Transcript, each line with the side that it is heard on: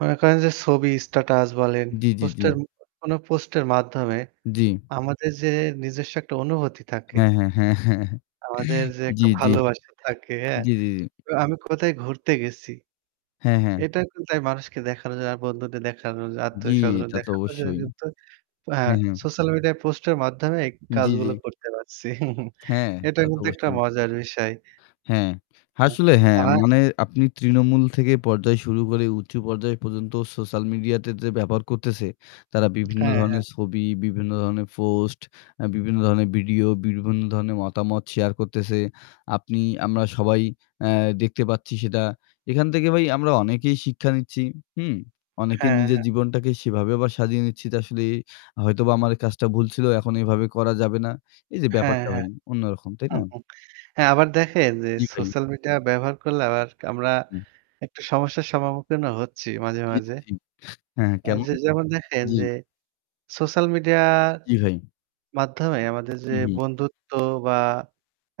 right: মনে করেন যে ছবি স্ট্যাটাস বলেন,
left: জি, জি, জি।
right: পোস্টের কোনো পোস্টের মাধ্যমে
left: জি।
right: আমাদের যে নিজস্ব একটা অনুভূতি থাকে
left: হ্যাঁ, হ্যাঁ, হ্যাঁ, হ্যাঁ, হ্যাঁ।
right: আমাদের যে
left: জি,
right: একটা
left: জি।
right: ভালোবাসা থাকে, হ্যাঁ,
left: জি, জি, জি।
right: আমি কোথায় ঘুরতে গেছি।
left: হ্যাঁ, হ্যাঁ।
right: এটা কিন্তু তাই মানুষকে দেখানোর জন্য আর বন্ধুদের দেখানোর জন্য,
left: জি,
right: আত্মীয়স্বজন
left: তাতো
right: দেখানোর জন্য
left: অবশ্যই।
right: কিন্তু হ্যাঁ,
left: হ্যাঁ, হ্যাঁ।
right: সোশ্যাল মিডিয়ায় পোস্টের মাধ্যমে এই
left: জি,
right: কাজগুলো
left: জি।
right: করতে পারছি।
left: হ্যাঁ,
right: এটা
left: তা
right: কিন্তু একটা
left: অবশ্যই।
right: মজার বিষয়।
left: হ্যাঁ, আসলে হ্যাঁ
right: [unintelligible]
left: মানে আপনি তৃণমূল থেকে পর্যায় শুরু করে উঁচু পর্যায় পর্যন্ত সোশ্যাল মিডিয়াতে যে ব্যবহার করতেছে তারা বিভিন্ন
right: হ্যাঁ, হ্যাঁ।
left: ধরণের ছবি, বিভিন্ন ধরণের পোস্ট, আ বিভিন্ন ধরণের ভিডিও বিভিন্ন ধরণের মতামত শেয়ার করতেছে। আপনি আমরা সবাই আ দেখতে পাচ্ছি সেটা। এখান থেকে ভাই আমরা অনেকেই শিক্ষা নিচ্ছি। হুম? অনেকে
right: হ্যাঁ,
left: নিজের
right: হ্যাঁ।
left: জীবনটাকে সেভাবে আবার সাজিয়ে নিচ্ছি যে আসলে হয়তোবা আমার এই কাজটা ভুল ছিল এখন এভাবে করা যাবে না। এই যে
right: হ্যাঁ,
left: ব্যাপারটা
right: হ্যাঁ।
left: ভাই অন্যরকম। তাই না?
right: হ্যাঁ আবার দেখেন যে
left: জি, ভাই।
right: সোশ্যাল মিডিয়া ব্যবহার করলে আবার আমরা
left: হুম।
right: একটু সমস্যার সম্মুখীনও হচ্ছি মাঝে,
left: জি,
right: মাঝে।
left: জি, জি। হ্যাঁ, হ্যাঁ
right: এই
left: কেমন?
right: যে যেমন দেখেন
left: জি।
right: যে সোশ্যাল মিডিয়া
left: জি, ভাই।
right: মাধ্যমে আমাদের যে
left: হু, হু।
right: বন্ধুত্ব বা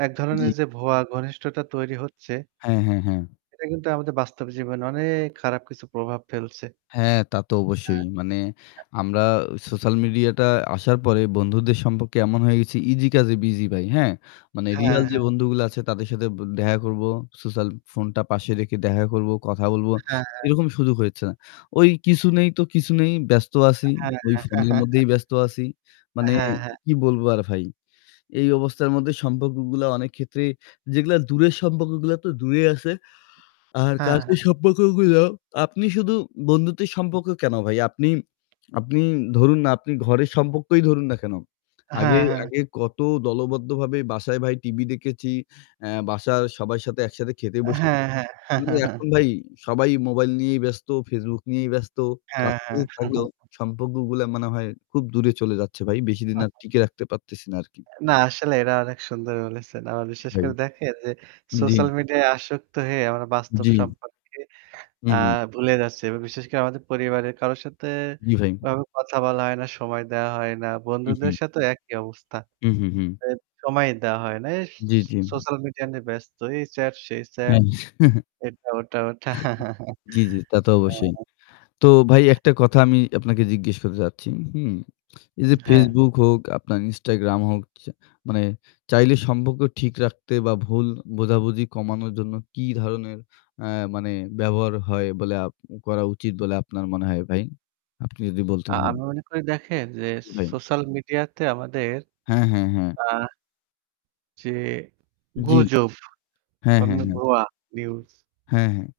right: এক ধরনের
left: জি।
right: যে ভুয়া ঘনিষ্ঠতা তৈরি হচ্ছে
left: হ্যাঁ, হ্যাঁ, হ্যাঁ।
right: এটা কিন্তু আমাদের বাস্তব জীবনে অনেক খারাপ কিছু প্রভাব ফেলছে।
left: হ্যাঁ, তা তো
right: হ্যাঁ।
left: অবশ্যই। মানে আমরা সোশ্যাল মিডিয়াটা আসার পরে বন্ধুদের সম্পর্কে এমন হয়ে গেছি ইসি কাজে বিজি ভাই। হ্যাঁ মানে
right: হ্যাঁ,
left: রিয়াল যে
right: হ্যাঁ।
left: বন্ধুগুলা আছে তাদের সাথে দেখা করবো। সোশ্যাল ফোনটা পাশে রেখে দেখা করবো, কথা বলবো।
right: হ্যাঁ, হ্যাঁ।
left: এরকম সুযোগ হচ্ছেনা। কিছু নেই তো কিছু নেই ব্যস্ত আছি।
right: হ্যাঁ,
left: ওই ফোনের
right: হ্যাঁ।
left: মধ্যেই ব্যস্ত আছি। মানে
right: হ্যাঁ, হ্যাঁ।
left: কি বলবো আর ভাই। এই অবস্থার মধ্যে সম্পর্কগুলা অনেক ক্ষেত্রে যেগুলা দূরের সম্পর্কগুলা তো দূরেই আছে। আর
right: হ্যাঁ, হ্যাঁ।
left: কাছের সম্পর্কগুলা আপনি শুধু বন্ধুত্বের সম্পর্ক কেন ভাই? আপনি আপনি ধরুন না আপনি ঘরের সম্পর্কই ধরুন না কেন? আগে
right: হ্যাঁ, হ্যাঁ।
left: আগে কত দলবদ্ধভাবে বাসায় ভাই টিভি দেখেছি। অ্যা বাসার সবার সাথে একসাথে খেতে বসেছি।
right: হ্যাঁ, হ্যাঁ।
left: এখন ভাই সবাই মোবাইল নিয়েই ব্যস্ত। Facebook নিয়েই ব্যস্ত।
right: হ্যাঁ,
left: কাছাকাছি
right: হ্যাঁ।
left: থাকলেও সম্পর্কগুলা মনে হয় খুব দূরে চলে যাচ্ছে ভাই। বেশিদিন আর টিকে রাখতে পারতেছি না আরকি।
right: না আসলেই এটা অনেক সুন্দর বলেছেন। আবার
left: জি,
right: বিশেষ
left: ভাই।
right: করে দেখেন যে
left: জি।
right: সোশ্যাল মিডিয়ায় আসক্ত হয়ে আমরা বাস্তব
left: জি।
right: সম্পর্কে
left: হু,
right: আ
left: হু।
right: ভুলে যাচ্ছি। বিশেষ করে আমাদের পরিবারের কারোর সাথে
left: জি, ভাই।
right: এভাবে কথা বলা হয় না, সময় দেওয়া হয় না।
left: হু,
right: বন্ধুদের
left: হু।
right: সাথেও একই অবস্থা।
left: হু, হু, হু।
right: সময় দেওয়া হয় না। এই
left: জি, জি।
right: সোশ্যাল মিডিয়া নিয়ে ব্যস্ত। এই চ্যাট, সেই চ্যাট
left: হ্যাঁ।
right: এটা ওটা ওটা।
left: জি, জি তা তো অবশ্যই।
right: হ্যাঁ।
left: তো ভাই একটা কথা আমি আপনাকে জিজ্ঞেস করতে চাচ্ছি। হুম? এই যে
right: হ্যাঁ।
left: Facebook হোক, আপনার Instagram হোক চা মানে চাইলে সম্পর্ক ঠিক রাখতে বা ভুল বোঝাবুঝি কমানোর জন্য কি ধরনের আ মানে ব্যবহার হয় বলে আপ করা উচিত বলে আপনার মনে হয় ভাই। আপনি যদি
right: আ
left: বলতেন।
right: আমি মনে করি দেখেন যে
left: জি,
right: স
left: ভাই।
right: সোশ্যাল মিডিয়া তে আমাদের
left: হ্যাঁ, হ্যাঁ, হ্যাঁ।
right: আ জি,
left: জি।
right: গুজব
left: হ্যাঁ,
right: বা
left: হ্যাঁ,
right: মু
left: হ্যাঁ।
right: ভুয়া নিউজ।
left: হ্যাঁ, হ্যাঁ।